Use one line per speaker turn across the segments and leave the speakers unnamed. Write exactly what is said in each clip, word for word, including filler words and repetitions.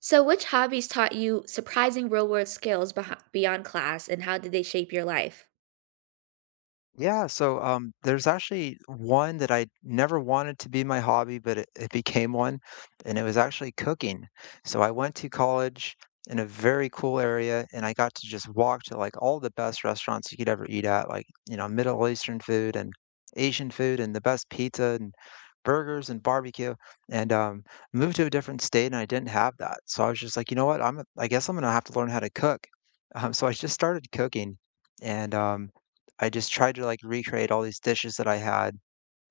So, which hobbies taught you surprising real world skills behi- beyond class, and how did they shape your life?
Yeah, so um, there's actually one that I never wanted to be my hobby, but it, it became one, and it was actually cooking. So I went to college in a very cool area, and I got to just walk to like all the best restaurants you could ever eat at, like, you know, Middle Eastern food and Asian food and the best pizza and burgers and barbecue. And um, Moved to a different state, and I didn't have that. So I was just like, you know what? I'm, a- I guess I'm gonna have to learn how to cook. Um, so I just started cooking, and um, I just tried to, like, recreate all these dishes that I had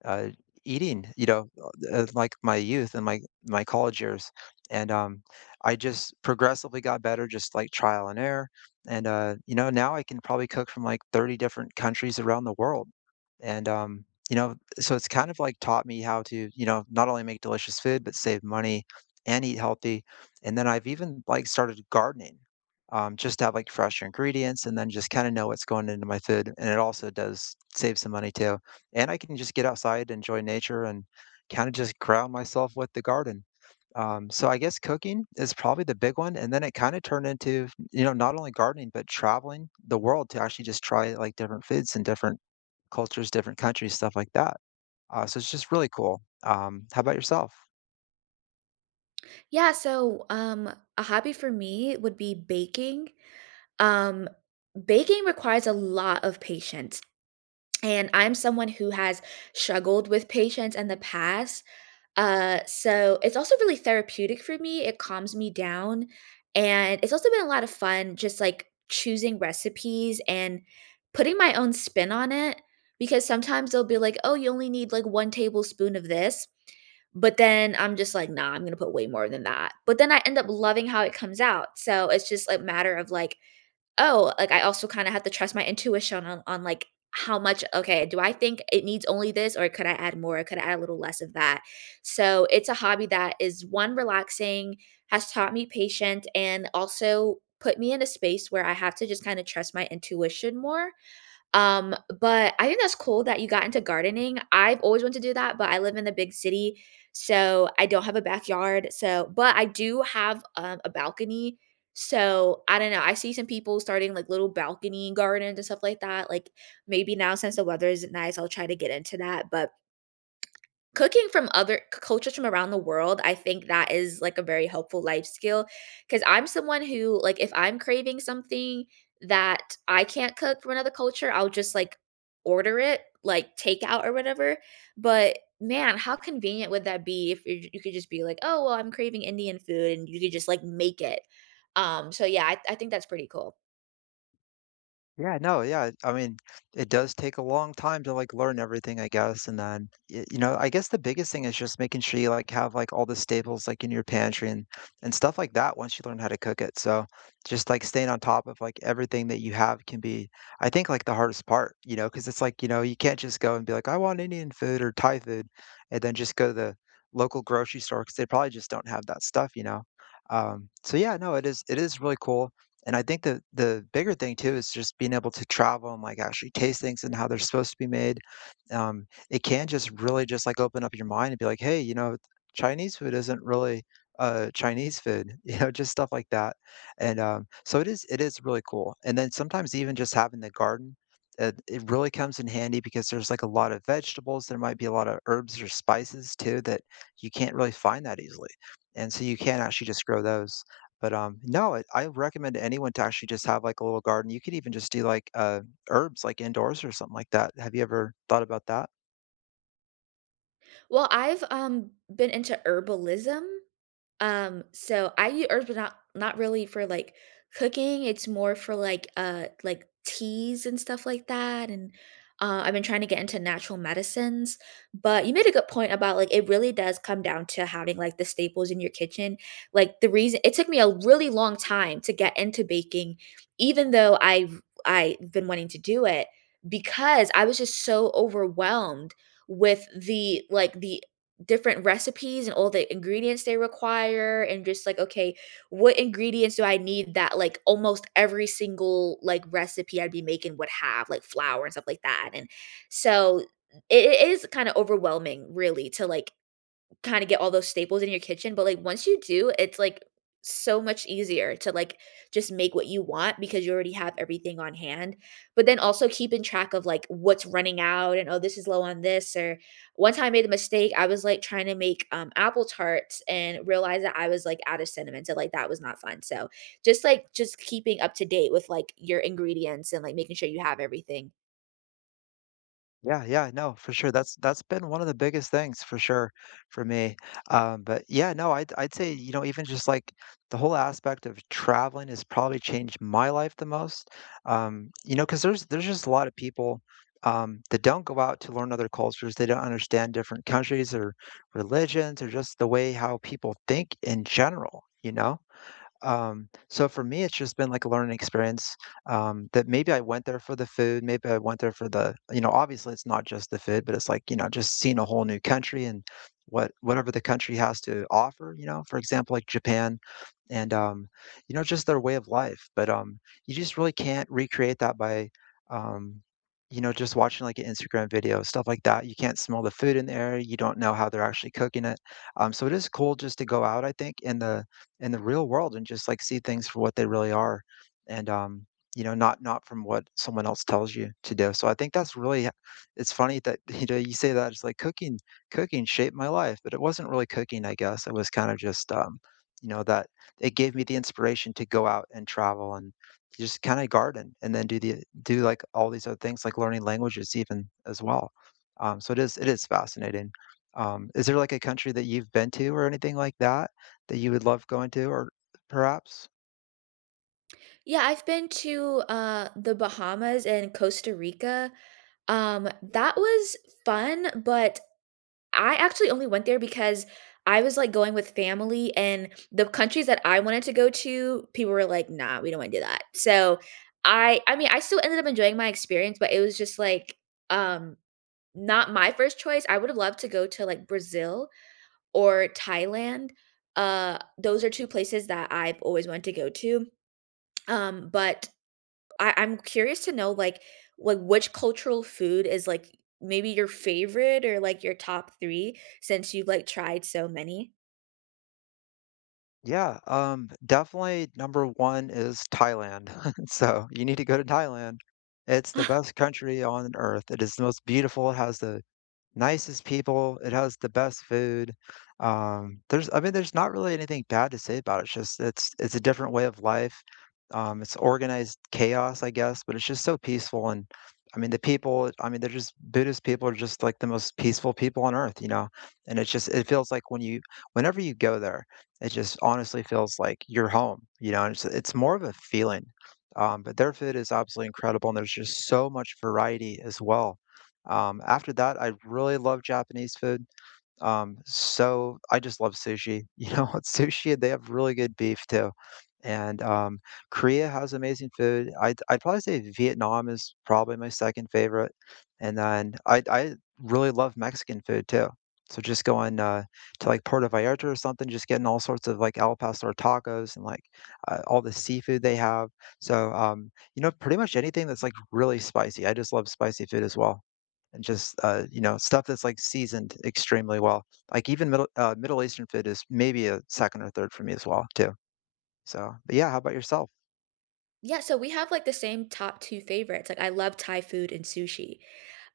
uh, eating, you know, uh, like my youth and my my college years, and um, I just progressively got better, just like trial and error, and uh, you know, now I can probably cook from like thirty different countries around the world, and um, you know, so it's kind of like taught me how to, you know, not only make delicious food but save money and eat healthy, and then I've even like started gardening. Um, just to have like fresh ingredients and then just kind of know what's going into my food. And it also does save some money too, and I can just get outside, enjoy nature, and kind of just ground myself with the garden. Um, so I guess cooking is probably the big one, and then it kind of turned into, you know, not only gardening but traveling the world to actually just try like different foods and different cultures, different countries, stuff like that. Uh, so it's just really cool. Um, how about yourself?
Yeah, so um, a hobby for me would be baking. Um, baking requires a lot of patience. And I'm someone who has struggled with patience in the past. Uh, so it's also really therapeutic for me, it calms me down, and it's also been a lot of fun just, like, choosing recipes and putting my own spin on it, because sometimes they'll be like, "Oh, you only need, like, one tablespoon of this," but then I'm just like, "Nah, I'm gonna put way more than that," but then I end up loving how it comes out, so it's just a matter of, like, oh, like, I also kinda have to trust my intuition on on, like, how much, okay, do I think it needs only this, or could I add more? Could I add a little less of that? So, it's a hobby that is, one, relaxing, has taught me patient, and also put me in a space where I have to just kinda trust my intuition more, um, but I think that's cool that you got into gardening. I've always wanted to do that, but I live in the big city, so I don't have a backyard. So, but I do have um, a balcony. So I don't know. I see some people starting like little balcony gardens and stuff like that. Like maybe now since the weather isn't nice, I'll try to get into that. But cooking from other c cultures from around the world, I think that is, like, a very helpful life skill, because 'cause I'm someone who, like, if I'm craving something that I can't cook from another culture, I'll just, like, order it, like, takeout or whatever, but, man, how convenient would that be if you you could just be like, "Oh, well, I'm craving Indian food," and you could just, like, make it. Um, so, yeah, I I think that's pretty cool.
Yeah, no, yeah. I mean, it does take a long time to like learn everything, I guess. And then, y- you know, I guess the biggest thing is just making sure you like have like all the staples like in your pantry and and stuff like that once you learn how to cook it. So just like staying on top of like everything that you have can be, I think, like the hardest part, you know, because it's like, you know, you can't just go and be like, I want Indian food or Thai food, and then just go to the local grocery store because they probably just don't have that stuff, you know. Um, so yeah, no, it is it is really cool, and I think the the bigger thing too is just being able to travel and like actually taste things and how they're supposed to be made. Um, it can just really just like open up your mind and be like, hey, you know, Chinese food isn't really uh Chinese food, you know, just stuff like that. And um, so it is it is really cool. And then sometimes even just having the garden, uh, it really comes in handy because there's like a lot of vegetables. There might be a lot of herbs or spices too that you can't really find that easily. And so you can actually just grow those. But, um, no, I I recommend anyone to actually just have, like, a little garden. You could even just do, like, uh, herbs, like, indoors or something like that. Have you ever thought about that?
Well, I've, um, been into herbalism. Um, so I use herbs, but not not really for, like, cooking, it's more for, like, uh, like, teas and stuff like that, and, uh, I've been trying to get into natural medicines, but you made a good point about, like, it really does come down to having, like, the staples in your kitchen. Like, the reason it took me a really long time to get into baking, even though I I've I've been wanting to do it, because I was just so overwhelmed with the like the different recipes and all the ingredients they require, and just like, okay, what ingredients do I need, that like almost every single like recipe I'd be making would have, like flour and stuff like that. And so it it is kind of overwhelming, really, to like kinda get all those staples in your kitchen, but, like, once you do, it's, like, so much easier to, like, just make what you want because you already have everything on hand, but then also keeping track of, like, what's running out and, "Oh, this is low on this," or one time I made a mistake, I was, like, trying to make, um, apple tarts and realized that I was, like, out of cinnamon, so, like, that was not fun, so just, like, just keeping up to date with, like, your ingredients and, like, making sure you have everything.
Yeah, yeah, no, for sure. That's that's been one of the biggest things for sure for me. Um, but yeah, no, I'd I'd say, you know, even just like the whole aspect of traveling has probably changed my life the most. Um, you know, because there's there's just a lot of people um, that don't go out to learn other cultures. They don't understand different countries or religions or just the way how people think in general, you know? Um, so for me, it's just been like a learning experience, um, that maybe I went there for the food, maybe I went there for the, you know, obviously it's not just the food, but it's like, you know, just seeing a whole new country and what whatever the country has to offer, you know, for example, like Japan and um, you know, just their way of life. But um you just really can't recreate that by um you know, just watching like an Instagram video, stuff like that. You can't smell the food in the air. You don't know how they're actually cooking it. Um, so it is cool just to go out, I think, in the in the real world and just like see things for what they really are and um you know, not not from what someone else tells you to do. So I think that's really, it's funny that you know you say that it's like cooking cooking shaped my life, but it wasn't really cooking. I guess it was kind of just, um you know, that it gave me the inspiration to go out and travel and just kind of garden and then do the do like all these other things, like learning languages even as well. Um so it is it is fascinating. Um is there like a country that you've been to or anything like that that you would love going to or perhaps?
Yeah, I've been to, uh, the Bahamas and Costa Rica. Um, that was fun, but I actually only went there because I was, like, going with family, and the countries that I wanted to go to, people were like, "Nah, we don't wanna do that." So, I I mean, I still ended up enjoying my experience, but it was just like, um, Not my first choice, I would've loved to go to, like, Brazil or Thailand. Uh, those are two places that I've always wanted to go to, um, but I I'm curious to know, like, like, which cultural food is, like, maybe your favorite or, like, your top three since you've, like, tried so many?
Yeah, um, definitely number one is Thailand. So, you need to go to Thailand. It's the best country on earth. It is the most beautiful, it has the nicest people, it has the best food, um, there's, I mean, there's not really anything bad to say about it, it's just it's it's a different way of life, um, it's organized chaos, I guess, but it's just so peaceful, and, I mean, the people, I mean, they're just, Buddhist people are just, like, the most peaceful people on earth, you know, and it's just it feels like when you whenever you go there, it just honestly feels like you're home, you know, and it's it's more of a feeling, um, but their food is absolutely incredible, and there's just so much variety as well. Um, after that, I really love Japanese food. Um, so I just love sushi. You know, sushi, they have really good beef too. And um, Korea has amazing food. I'd, I'd probably say Vietnam is probably my second favorite. And then I, I really love Mexican food too. So just going uh, to like Puerto Vallarta or something, just getting all sorts of like al pastor tacos and like uh, all the seafood they have. So um, you know, pretty much anything that's like really spicy. I just love spicy food as well and just uh, you know, stuff that's like seasoned extremely well. Like even middle uh, Middle Eastern food is maybe a second or third for me as well too. So, but yeah, how about yourself?
Yeah, so we have, like, the same top two favorites, like, I love Thai food and sushi.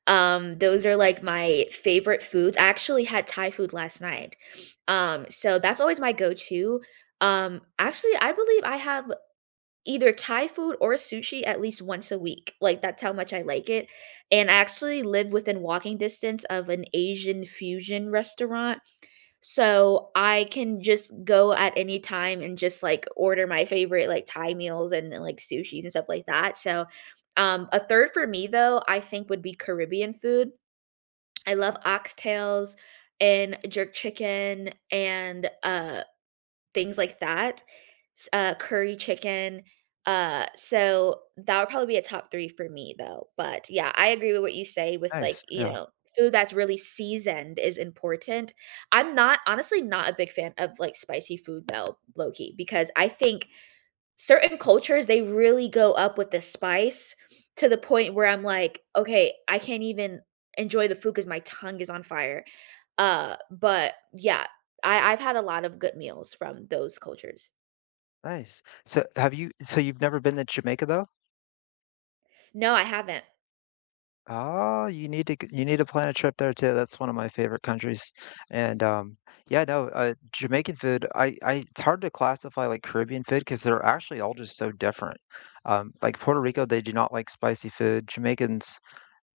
Um, those are like my favorite foods. I actually had Thai food last night. Um, so that's always my go-to. Um, actually, I believe I have either Thai food or sushi at least once a week. Like that's how much I like it. And I actually live within walking distance of an Asian fusion restaurant. So I can just go at any time and just like order my favorite like Thai meals and like sushi and stuff like that. So um, a third for me though, I think would be Caribbean food. I love oxtails and jerk chicken and, uh, things like that, s uh, curry chicken, uh, so that would probably be a top three for me, though, but, yeah, I agree with what you say with, like,
Nice,
you
yeah,
know, food that's really seasoned is important. I'm not, honestly, not a big fan of, like, spicy food, though, low key, because I think certain cultures, they really go up with the spice to the point where I'm like, "Okay, I can't even enjoy the food because my tongue is on fire." Uh, but yeah, I I've had a lot of good meals from those cultures.
nice. So have you? So you've never been to Jamaica though?
No, I haven't.
Oh, you need to g- you need to plan a trip there too. That's one of my favorite countries. And um, Yeah, no, uh, Jamaican food. I, I it's hard to classify like Caribbean food because they're actually all just so different. Um, like Puerto Rico, they do not like spicy food. Jamaicans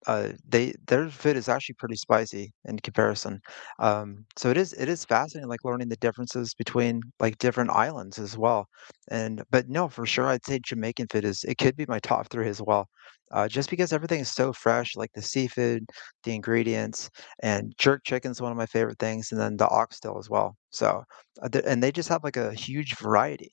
Uh, they, their food is actually pretty spicy in comparison. Um, so it is it is fascinating, like learning the differences between like different islands as well. And but no, for sure, I'd say Jamaican food is, it could be my top three as well, uh, just because everything is so fresh, like the seafood, the ingredients, and jerk chicken is one of my favorite things, and then the oxtail as well. So uh, th- and they just have like a huge variety.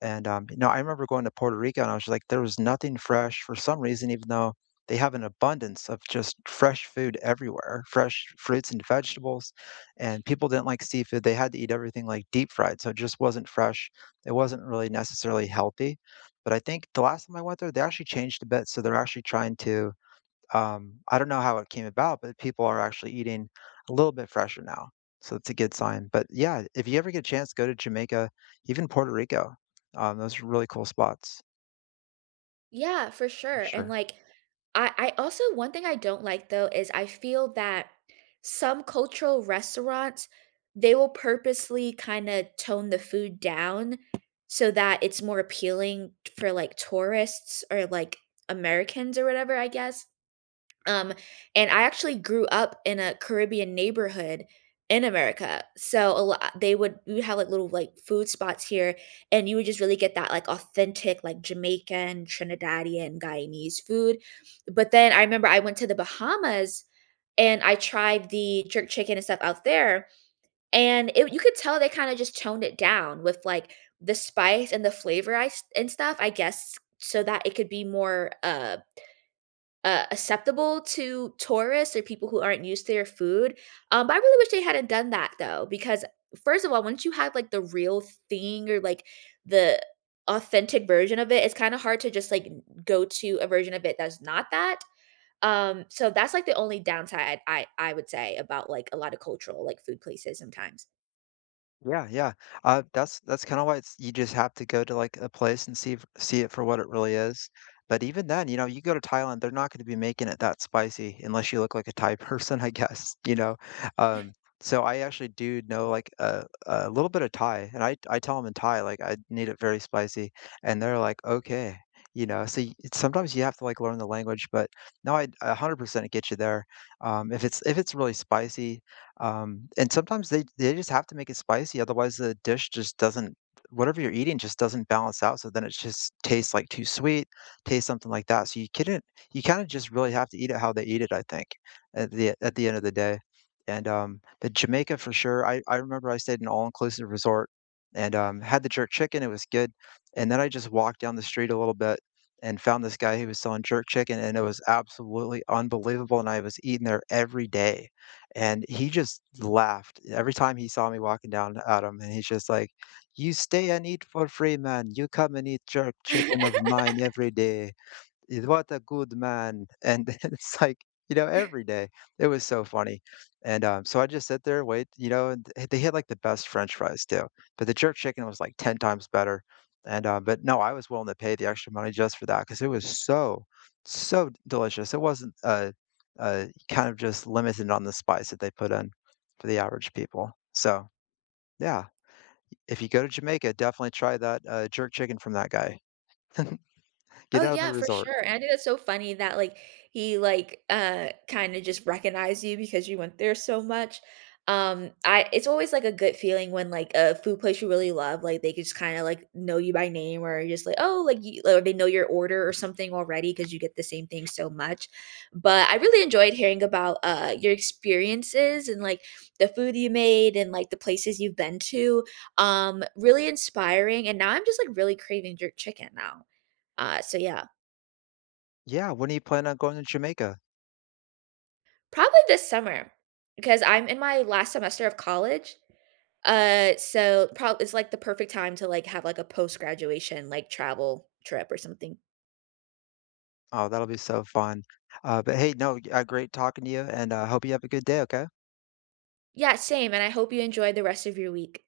And um, You know, I remember going to Puerto Rico, and I was just like, there was nothing fresh for some reason, even though they have an abundance of just fresh food everywhere, fresh fruits and vegetables, and people didn't like seafood. They had to eat everything, like, deep fried, so it just wasn't fresh. It wasn't really necessarily healthy, but I think the last time I went there, they actually changed a bit, so they're actually trying to, um I don't know how it came about, but people are actually eating a little bit fresher now, so it's a good sign. But, yeah, if you ever get a chance, go to Jamaica, even Puerto Rico. Um, those are really cool spots
Yeah, for
for
sure, and,
sure.
like I I also, one thing I don't like though is I feel that some cultural restaurants, they will purposely kinda tone the food down so that it's more appealing for, like, tourists or, like, Americans or whatever, I guess. Um, and I actually grew up in a Caribbean neighborhood in America. So a lot, they would, we would have like little like food spots here and you would just really get that like authentic like Jamaican, Trinidadian, Guyanese food. But then I remember I went to the Bahamas and I tried the jerk chicken and stuff out there. And it, you could tell they kind of just toned it down with like the spice and the flavor, I, s- and stuff, I guess, so that it could be more uh uh, acceptable to tourists or people who aren't used to their food. Um, but I really wish they hadn't done that though, because first of all, once you have like the real thing or like the authentic version of it, it's kind of hard to just like go to a version of it that's not that. Um, so that's like the only downside I I would say about like a lot of cultural like food places sometimes.
Yeah, yeah. Uh, that's that's kind of why it's, you just have to go to like a place and see f- see it for what it really is. But even then, you know, you go to Thailand, they're not going to be making it that spicy unless you look like a Thai person, I guess, you know. Um, so I actually do know like a, a little bit of Thai, and I I tell them in Thai like I need it very spicy, and they're like, okay, you know. So y- it's- sometimes you have to like learn the language, but no, I one hundred percent get you there. Um, if it's if it's really spicy, um, and sometimes they they just have to make it spicy, otherwise the dish just doesn't, whatever you're eating just doesn't balance out. So then it just tastes like too sweet, tastes something like that. So you couldn't you kind of just really have to eat it how they eat it, I think, at the at the end of the day. And um, But Jamaica for sure. I, I remember I stayed in an all-inclusive resort and um, had the jerk chicken. It was good. And then I just walked down the street a little bit and found this guy who was selling jerk chicken, and it was absolutely unbelievable. And I was eating there every day, and he just laughed every time he saw me walking down at him, and he's just like, "You stay and eat for free, man. You come and eat jerk chicken of mine every day." "Y- What a good man." And it's like, you know, every day. It was so funny. And um, so I just sit there, wait, you know, and th- they had like the best French fries too. But the jerk chicken was like ten times better. And uh, But no, I was willing to pay the extra money just for that because it was so, so delicious. It wasn't uh, uh, kind of just limited on the spice that they put in for the average people. So yeah, if you go to Jamaica, definitely try that uh, jerk chicken from that guy. Get
Oh,
out of the
yeah, for
resort.
sure, and I think that's so funny that, like, he, like, uh, kinda just recognized you because you went there so much. Um, I it's always, like, a good feeling when, like, a food place you really love, like, they could just kinda, like, know you by name or you're just like, "Oh," like, you or they know your order or something already because you get the same thing so much. But I really enjoyed hearing about, uh, your experiences and, like, the food you made and, like, the places you've been to. Um, really inspiring, and now I'm just, like, really craving jerk chicken now. Uh, so yeah.
Yeah, when do you plan on going to Jamaica?
Probably this summer, because I'm in my last semester of college. Uh, so probably it's like the perfect time to like have like a post graduation like travel trip or something.
Oh, that'll be so fun. Uh, but hey, no, uh, great talking to you, and uh, hope you have a good day. Okay.
Yeah, same. And I hope you enjoy the rest of your week.